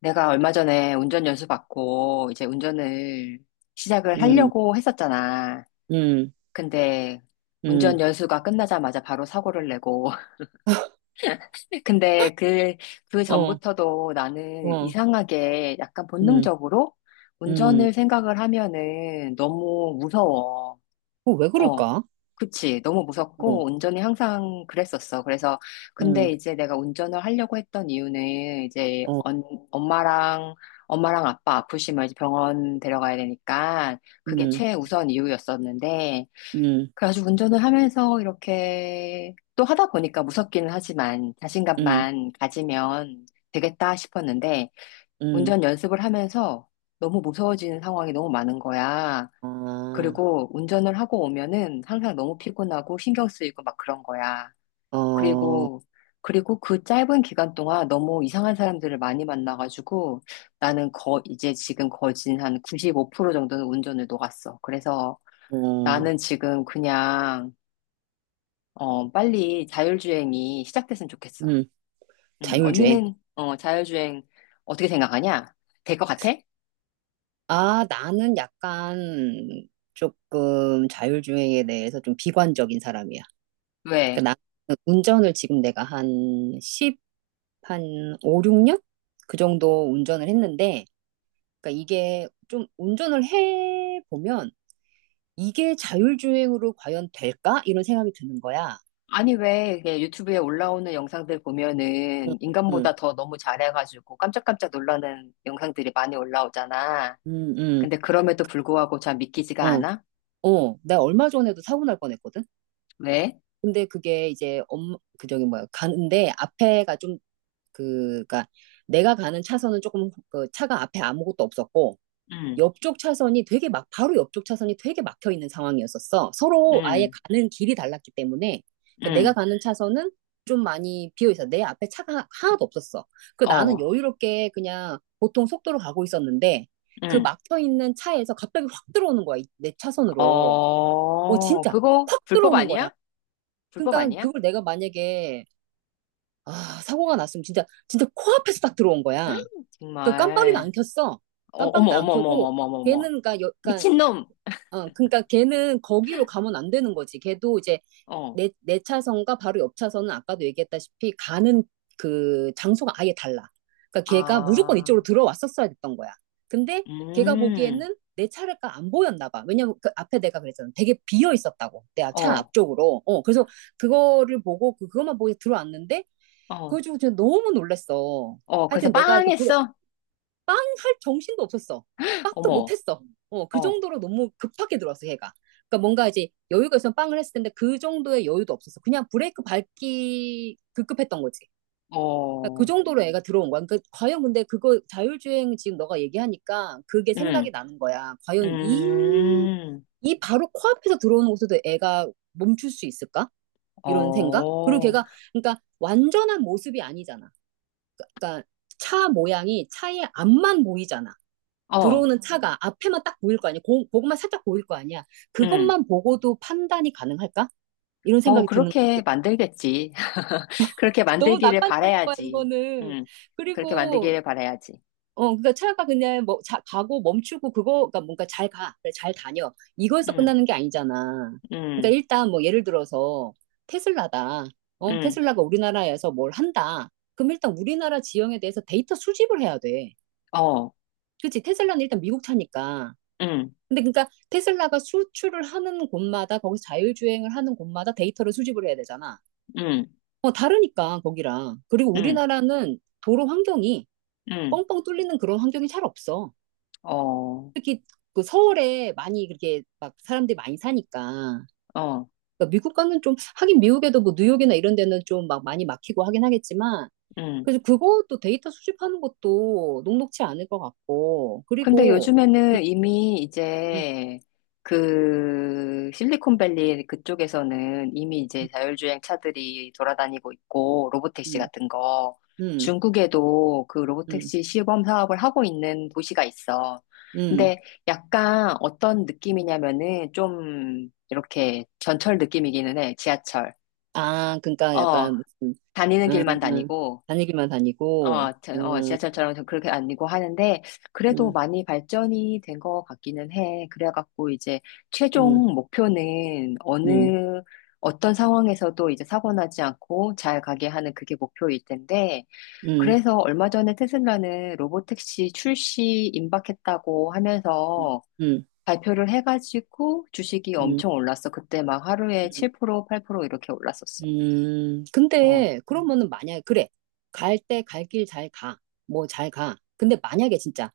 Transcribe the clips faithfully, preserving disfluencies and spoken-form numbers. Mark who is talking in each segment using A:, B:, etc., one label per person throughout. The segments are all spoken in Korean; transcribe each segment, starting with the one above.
A: 내가 얼마 전에 운전 연수 받고 이제 운전을 시작을
B: 음,
A: 하려고 했었잖아.
B: 음,
A: 근데 운전
B: 음.
A: 연수가 끝나자마자 바로 사고를 내고. 근데 그, 그
B: 어,
A: 전부터도 나는
B: 어,
A: 이상하게 약간
B: 음,
A: 본능적으로
B: 음.
A: 운전을 생각을 하면은 너무 무서워.
B: 어, 왜
A: 어,
B: 그럴까?
A: 그치. 너무
B: 어,
A: 무섭고, 운전이 항상 그랬었어. 그래서, 근데
B: 음,
A: 이제 내가 운전을 하려고 했던 이유는, 이제,
B: 어,
A: 언, 엄마랑, 엄마랑 아빠 아프시면 이제 병원 데려가야 되니까, 그게
B: 음,
A: 최우선 이유였었는데,
B: 음,
A: 그래가지고 운전을 하면서 이렇게, 또 하다 보니까 무섭기는 하지만,
B: 음,
A: 자신감만 가지면 되겠다 싶었는데,
B: 음.
A: 운전 연습을 하면서 너무 무서워지는 상황이 너무 많은 거야.
B: 아,
A: 그리고 운전을 하고 오면은 항상 너무 피곤하고 신경 쓰이고 막 그런 거야.
B: 어,
A: 그리고, 그리고 그 짧은 기간 동안 너무 이상한 사람들을 많이 만나가지고 나는 거, 이제 지금 거진 한 구십오 퍼센트 정도는 운전을 녹았어. 그래서
B: 어,
A: 나는 지금 그냥, 어, 빨리 자율주행이 시작됐으면 좋겠어.
B: 음.
A: 음,
B: 자율주행.
A: 언니는, 어, 자율주행 어떻게 생각하냐? 될 것 같아?
B: 아, 나는 약간 조금 자율주행에 대해서 좀 비관적인 사람이야.
A: 왜?
B: 그러니까 나 운전을 지금 내가 한 십, 한 오, 육 년? 그 정도 운전을 했는데, 그러니까 이게 좀 운전을 해보면 이게 자율주행으로 과연 될까? 이런 생각이 드는 거야.
A: 아니, 왜 이게 유튜브에 올라오는 영상들 보면은
B: 응,
A: 인간보다 더 너무 잘해가지고 깜짝깜짝 놀라는 영상들이 많이 올라오잖아.
B: 응, 응, 응.
A: 근데 그럼에도 불구하고 잘 믿기지가
B: 어,
A: 않아?
B: 어. 나 얼마 전에도 사고 날 뻔했거든?
A: 왜?
B: 근데 그게 이제 엄, 그 저기 뭐야. 가는데 앞에가 좀, 그, 그니까 내가 가는 차선은 조금 그 차가 앞에 아무것도 없었고,
A: 응,
B: 옆쪽 차선이 되게 막, 바로 옆쪽 차선이 되게 막혀 있는 상황이었었어. 서로 아예
A: 응,
B: 가는 길이 달랐기 때문에. 그러니까 내가
A: 응,
B: 가는 차선은 좀 많이 비어 있어. 내 앞에 차가 하나도 없었어. 그 나는
A: 어,
B: 여유롭게 그냥 보통 속도로 가고 있었는데 그
A: 응,
B: 막혀 있는 차에서 갑자기 확 들어오는 거야. 이- 내 차선으로. 어,
A: 어,
B: 진짜
A: 그거
B: 확
A: 불법
B: 들어오는 거야.
A: 아니야? 불법
B: 그러니까
A: 아니야?
B: 그걸 내가 만약에 아, 사고가 났으면 진짜 진짜 코앞에서 딱 들어온
A: 헉,
B: 거야. 그 깜빡이도 안
A: 정말.
B: 켰어.
A: 어, 어머,
B: 깜빡이도 안
A: 어머, 어머, 어머,
B: 켜고
A: 어머, 어머, 어머.
B: 걔는 그러니까, 여, 그러니까
A: 미친놈!
B: 어, 그러니까 걔는 거기로 가면 안 되는 거지. 걔도 이제
A: 어,
B: 내, 내 차선과 바로 옆 차선은 아까도 얘기했다시피 가는 그 장소가 아예 달라. 그러니까 걔가 무조건
A: 아,
B: 이쪽으로 들어왔었어야 됐던 거야. 근데 걔가
A: 음,
B: 보기에는 내 차례가 안 보였나 봐. 왜냐면 그 앞에 내가 그랬잖아. 되게 비어 있었다고. 내 차
A: 어,
B: 앞쪽으로. 어, 그래서 그거를 보고 그- 그것만 보고 들어왔는데 그거
A: 어,
B: 주고 진짜 너무 놀랬어.
A: 어, 그래서
B: 하여튼 내가 이렇게 불,
A: 빵했어.
B: 빵 할 정신도 없었어. 빵도
A: 어머.
B: 못했어. 어, 그
A: 어,
B: 정도로 너무 급하게 들어왔어, 얘가. 그러니까 뭔가 이제 여유가 있으면 빵을 했을 텐데 그 정도의 여유도 없었어. 그냥 브레이크 밟기 급급했던 거지. 그러니까 그
A: 어,
B: 정도로 애가 들어온 거야. 그러니까 과연 근데 그거 자율주행 지금 너가 얘기하니까 그게
A: 음,
B: 생각이 나는 거야. 과연 이,
A: 음,
B: 이 바로 코앞에서 들어오는 곳에도 애가 멈출 수 있을까? 이런 생각?
A: 어,
B: 그리고 걔가, 그러니까 완전한 모습이 아니잖아. 그러니까 차 모양이 차의 앞만 보이잖아.
A: 어,
B: 들어오는 차가 앞에만 딱 보일 거 아니야? 고, 그것만 살짝 보일 거 아니야?
A: 음,
B: 그것만 보고도 판단이 가능할까? 이런
A: 뭐,
B: 생각이 드는
A: 그렇게
B: 거지.
A: 만들겠지. 그렇게
B: 너무
A: 만들기를
B: 낙관적인 거야,
A: 바라야지.
B: 그거는.
A: 음, 그렇게
B: 그리고,
A: 만들기를 바라야지.
B: 어, 그러니까 차가 그냥 뭐, 자, 가고 멈추고 그거, 가 뭔가 잘 가, 그래, 잘 다녀. 이거에서
A: 음,
B: 끝나는 게 아니잖아. 그러니까
A: 음,
B: 일단 뭐 예를 들어서 테슬라다. 어,
A: 음,
B: 테슬라가 우리나라에서 뭘 한다. 그럼 일단 우리나라 지형에 대해서 데이터 수집을 해야 돼.
A: 어,
B: 그치? 테슬라는 일단 미국 차니까.
A: 음,
B: 근데 그러니까 테슬라가 수출을 하는 곳마다 거기서 자율주행을 하는 곳마다 데이터를 수집을 해야 되잖아.
A: 음,
B: 어, 다르니까 거기랑. 그리고
A: 음,
B: 우리나라는 도로 환경이
A: 음,
B: 뻥뻥 뚫리는 그런 환경이 잘 없어.
A: 어,
B: 특히 그 서울에 많이 그렇게 막 사람들이 많이 사니까.
A: 어,
B: 그러니까 미국과는 좀 하긴 미국에도 뭐 뉴욕이나 이런 데는 좀 막 많이 막히고 하긴 하겠지만
A: 음.
B: 그래서 그것도 데이터 수집하는 것도 녹록치 않을 것 같고
A: 근데
B: 그리고 음,
A: 요즘에는 이미
B: 음,
A: 이제 그 실리콘밸리 그쪽에서는 이미 이제 자율주행 차들이 돌아다니고 있고 로보택시
B: 음,
A: 같은 거
B: 음,
A: 중국에도 그
B: 음,
A: 로보택시 시범 사업을 하고 있는 도시가 있어.
B: 음.
A: 근데 약간 어떤 느낌이냐면은 좀 이렇게 전철 느낌이기는 해. 지하철.
B: 아, 그러니까
A: 어,
B: 약간 무슨
A: 다니는 길만
B: 음,
A: 다니고
B: 다니기만 다니고
A: 어, 저- 어, 지하철처럼 좀 그렇게 아니고 하는데, 그래도
B: 음,
A: 많이 발전이 된 것 같기는 해. 그래갖고 이제
B: 음,
A: 최종 목표는
B: 음,
A: 어느, 어떤 상황에서도 이제 사고 나지 않고 잘 가게 하는 그게 목표일 텐데,
B: 음,
A: 그래서 얼마 전에 테슬라는 로보택시 출시 임박했다고 하면서
B: 음,
A: 발표를 해가지고 주식이
B: 음,
A: 엄청 올랐어. 그때 막 하루에
B: 음,
A: 칠 퍼센트, 팔 퍼센트 이렇게 올랐었어.
B: 음.
A: 어,
B: 근데 그러면은 만약에 그래 갈 때 갈 길 잘 가. 뭐 잘 가. 근데 만약에 진짜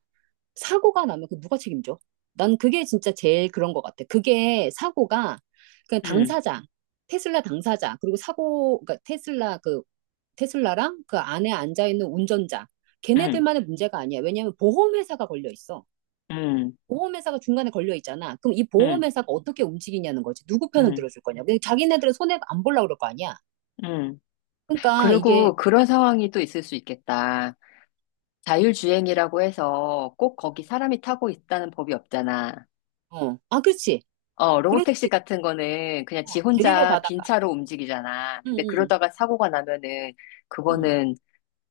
B: 사고가 나면 그 누가 책임져? 난 그게 진짜 제일 그런 것 같아. 그게 사고가 그냥
A: 음,
B: 당사자 테슬라 당사자 그리고 사고 그러니까 테슬라 그 테슬라랑 그 안에 앉아있는 운전자,
A: 음,
B: 걔네들만의 문제가 아니야. 왜냐하면 보험회사가 걸려 있어.
A: 음,
B: 보험회사가 중간에 걸려 있잖아. 그럼 이
A: 음,
B: 보험회사가 어떻게 움직이냐는 거지. 누구 편을
A: 음,
B: 들어줄 거냐. 그냥 자기네들은 손해 안 보려고 그럴 거 아니야.
A: 음.
B: 그러니까 이게,
A: 그리고 그런 상황이 또 있을 수 있겠다. 자율주행이라고 해서 꼭 거기 사람이 타고 있다는 법이 없잖아.
B: 어, 아, 그렇지.
A: 어,
B: 그럴
A: 로보택시
B: 수도 있고,
A: 같은 거는 그냥 지
B: 어, 데리러
A: 혼자 빈
B: 가다가,
A: 차로 움직이잖아.
B: 응,
A: 근데
B: 응,
A: 그러다가 사고가 나면은
B: 응,
A: 그거는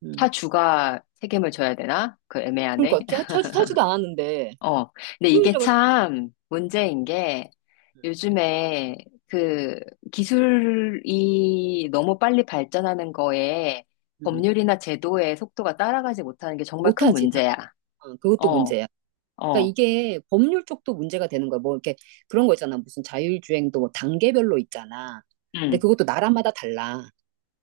B: 응.
A: 차 주가 책임을 져야 되나? 그 애매하네.
B: 그러니까 차, 차, 타지도 않았는데,
A: 어. 근데 이게
B: 소유자가,
A: 참
B: 음,
A: 문제인 게 요즘에 그 기술이 너무 빨리 발전하는 거에
B: 음.
A: 법률이나 제도의 속도가 따라가지 못하는 게 정말 큰
B: 못하지. 다,
A: 문제야.
B: 어, 그것도
A: 어,
B: 문제야. 그러니까
A: 어,
B: 이게 법률 쪽도 문제가 되는 거야. 뭐 이렇게 그런 거 있잖아. 무슨 자율주행도 뭐 단계별로 있잖아. 근데
A: 음,
B: 그것도 나라마다 달라.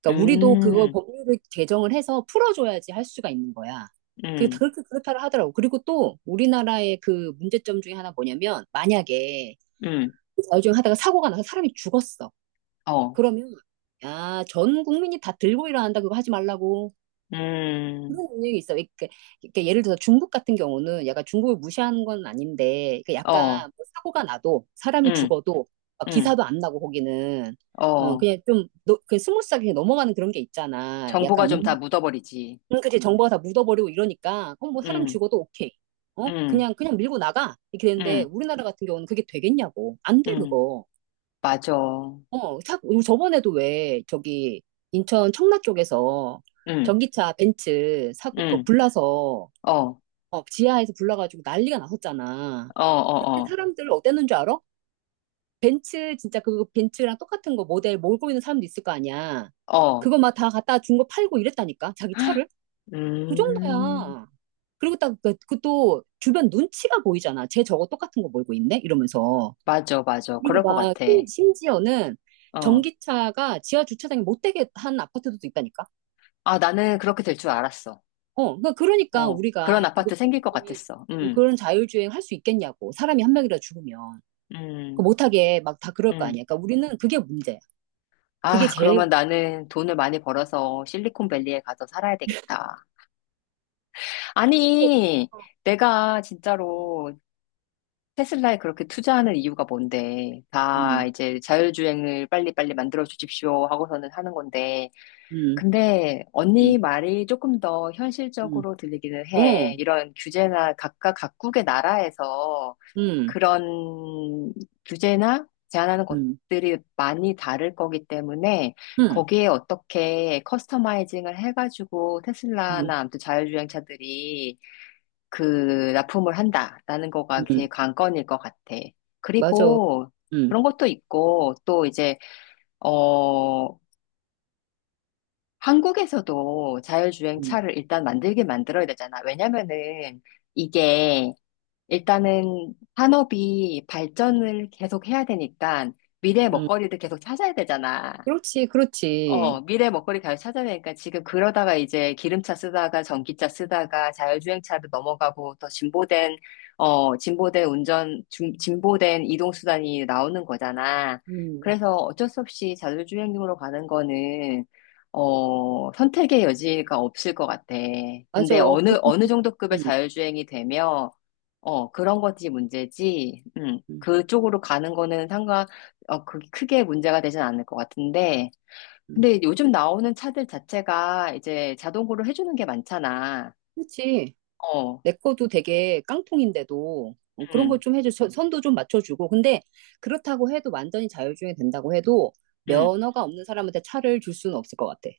B: 그러니까 우리도 그걸
A: 음,
B: 법률을 개정을 해서 풀어줘야지 할 수가 있는 거야. 그
A: 음,
B: 그렇게 그렇다 하더라고. 그리고 또 우리나라의 그 문제점 중에 하나 뭐냐면 만약에
A: 음,
B: 자율주행 하다가 사고가 나서 사람이 죽었어.
A: 어,
B: 그러면 야, 전 국민이 다 들고 일어난다 그거 하지 말라고. 그런
A: 음,
B: 영역이 있어. 이렇게, 이렇게 예를 들어서 중국 같은 경우는 약간 중국을 무시하는 건 아닌데, 그
A: 어,
B: 약간 뭐 사고가 나도, 사람이
A: 음,
B: 죽어도, 막
A: 음,
B: 기사도 안 나고, 거기는. 어,
A: 어.
B: 그냥 좀, 너, 그 스무스하게 그냥 넘어가는 그런 게 있잖아.
A: 정보가
B: 약간
A: 좀 다
B: 입맛.
A: 묻어버리지.
B: 응, 그치. 정보가 다 묻어버리고 이러니까, 어, 뭐 사람
A: 음,
B: 죽어도 오케이. 어?
A: 음,
B: 그냥, 그냥 밀고 나가. 이렇게 되는데,
A: 음,
B: 우리나라 같은 경우는 그게 되겠냐고. 안 돼,
A: 음,
B: 그거.
A: 맞아.
B: 어, 자, 우리 저번에도 왜, 저기, 인천 청라 쪽에서
A: 음,
B: 전기차 벤츠 사고, 그
A: 음,
B: 불나서,
A: 어, 어,
B: 어, 지하에서 불러가지고 난리가 났었잖아.
A: 어,
B: 그때
A: 어.
B: 사람들 어땠는 줄 알아? 벤츠 진짜 그 벤츠랑 똑같은 거 모델 몰고 있는 사람도 있을 거 아니야.
A: 어,
B: 그거 막 다 갖다 준 거 팔고 이랬다니까 자기 차를 그
A: 음,
B: 정도야. 그리고 딱그또 주변 눈치가 보이잖아. 쟤 저거 똑같은 거 몰고 있네 이러면서.
A: 맞아, 맞아.
B: 그리고
A: 그럴 것
B: 막
A: 같아.
B: 심- 심지어는
A: 어.
B: 전기차가 지하 주차장에 못 되게 한 아파트도 있다니까.
A: 아, 나는 그렇게 될 줄 알았어.
B: 어, 그러니까 그러니까
A: 어, 그런
B: 우리가 그거
A: 아파트 생길 것 같았어.
B: 어,
A: 음,
B: 그런 자율주행 할 수 있겠냐고 사람이 한 명이라 죽으면. 그
A: 음,
B: 못하게 막 다 그럴 거
A: 음.
B: 아니야. 그러니까 우리는 그게 문제야. 그게
A: 아,
B: 제일
A: 그러면 나는 돈을 많이 벌어서 실리콘밸리에 가서 살아야 되겠다. 아니, 내가 진짜로 테슬라에 그렇게 투자하는 이유가 뭔데? 다
B: 음,
A: 이제 자율주행을 빨리빨리 만들어 주십시오 하고서는 하는 건데.
B: 음,
A: 근데 언니
B: 음,
A: 말이 조금 더
B: 음,
A: 현실적으로 들리기는 해.
B: 어,
A: 이런 규제나 각각 각국의 나라에서
B: 음,
A: 그런 규제나 제한하는
B: 음,
A: 것들이 많이 다를 거기 때문에
B: 음,
A: 거기에 어떻게 커스터마이징을 해가지고
B: 음,
A: 테슬라나 아무튼 자율주행차들이 그 납품을 한다라는 거가
B: 음,
A: 제일 관건일 것 같아.
B: 맞아.
A: 그리고
B: 음,
A: 그런 것도 있고 또 이제 어... 한국에서도 자율주행
B: 음,
A: 차를 일단 만들게 만들어야 되잖아. 왜냐면은 이게 일단은 산업이
B: 음,
A: 발전을 계속 해야 되니까 미래의
B: 음.
A: 먹거리를 계속 찾아야 되잖아.
B: 그렇지,
A: 어,
B: 그렇지.
A: 미래 먹거리 가요 찾아내니까 지금 그러다가 이제 기름차 쓰다가 전기차 쓰다가 자율주행차로 넘어가고 더 진보된, 어, 진보된 운전, 중- 진보된 이동수단이 나오는 거잖아.
B: 음,
A: 그래서 어쩔 수 없이 자율주행용으로 가는 거는, 어, 선택의 여지가 없을 것 같아.
B: 맞아.
A: 근데 어느,
B: 그렇게
A: 어느 정도 급의
B: 생각해. 음,
A: 자율주행이 되면, 어, 그런 거지 문제지. 음,
B: 음,
A: 그쪽으로 가는 거는 상관, 어, 그, 크게 문제가 되진 않을 것 같은데,
B: 음.
A: 근데 요즘 나오는 차들 자체가 이제 자동으로 해주는 게 많잖아.
B: 그렇지.
A: 어,
B: 내 거도 되게 깡통인데도 어, 그런
A: 응,
B: 걸 좀 해줘. 선- 선도 좀 맞춰주고. 근데 그렇다고 해도 완전히 자율주행이 된다고 해도
A: 응.
B: 면허가 없는 사람한테 차를 줄 수는 없을 것 같아.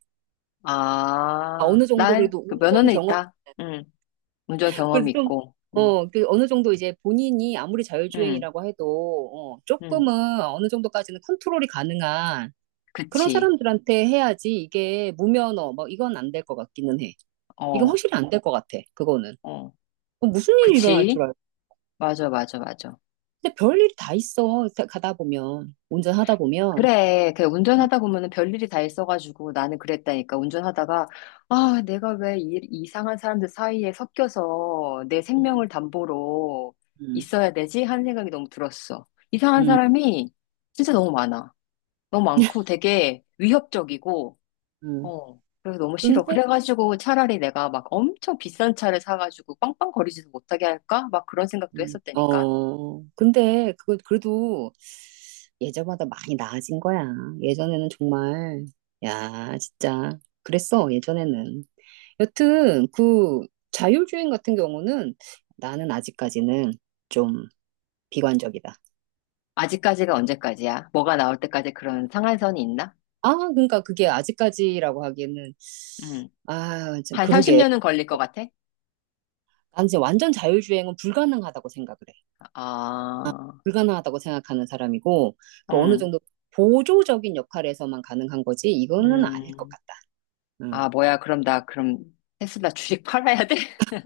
B: 아,
A: 아,
B: 어느 정도 그래도
A: 날그
B: 운전
A: 면허는
B: 경험,
A: 있다. 응, 운전
B: 그래도
A: 경험이
B: 좀,
A: 있고. 응,
B: 어, 그 어느 정도 이제 본인이 아무리
A: 응,
B: 자율주행이라고 해도, 어,
A: 응.
B: 조금은 어느 정도까지는 컨트롤이 가능한 그런
A: 그치.
B: 사람들한테 해야지 이게 무면허, 뭐 이건 안 될 것 같기는 해. 이건
A: 어,
B: 확실히 안 될 것 같아, 그거는.
A: 어.
B: 어, 무슨 일이 일어날 줄
A: 그치.
B: 알고.
A: 맞아, 맞아, 맞아.
B: 근데 별일이 다 있어, 가- 가다 보면. 운전하다 보면.
A: 그래, 그
B: 음,
A: 운전하다 보면은 별일이 다 있어가지고 나는 그랬다니까. 운전하다가, 아, 내가 왜 이, 이상한 사람들 사이에 섞여서 내
B: 음,
A: 생명을 담보로
B: 음,
A: 있어야 되지? 하는 생각이 너무 들었어. 이상한
B: 음.
A: 사람이 진짜 너무 많아. 너무 많고 되게 위협적이고,
B: 음.
A: 어, 그래서 너무 싫어.
B: 근데,
A: 그래가지고 차라리 내가 막 엄청 비싼 차를 사가지고 빵빵거리지도 못하게 할까? 막 그런 생각도
B: 음,
A: 했었다니까.
B: 어, 근데, 그거, 그래도, 예전보다 많이 나아진 거야. 예전에는 정말, 야, 진짜. 그랬어, 예전에는. 여튼, 그 자율주행 같은 경우는 나는 아직까지는 좀 비관적이다.
A: 아직까지가 언제까지야? 뭐가 나올 때까지 그런 상한선이 있나?
B: 아, 그러니까 그게 아직까지라고 하기에는,
A: 음.
B: 아, 참,
A: 한
B: 그러게.
A: 삼십 년은 걸릴 것 같아?
B: 난 이제 완전 자율주행은 불가능하다고 생각을 해.
A: 아,
B: 불가능하다고 생각하는 사람이고, 그 어느
A: 응,
B: 정도 보조적인 역할에서만 가능한 거지, 이거는 아닐 것
A: 음.
B: 같다. 음.
A: 아, 뭐야, 그럼 나, 그럼 테슬라 주식 팔아야 돼?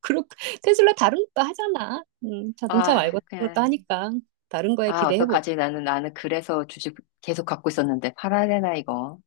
B: 그렇 테슬라 다른 것도 하잖아. 음, 자동차 말고
A: 아,
B: 다른 것도
A: 그냥,
B: 하니까 다른 거에
A: 아,
B: 기대해보자.
A: 어떡하지? 나는, 나는 그래서 주식 계속 갖고 있었는데 팔아야 되나, 이거?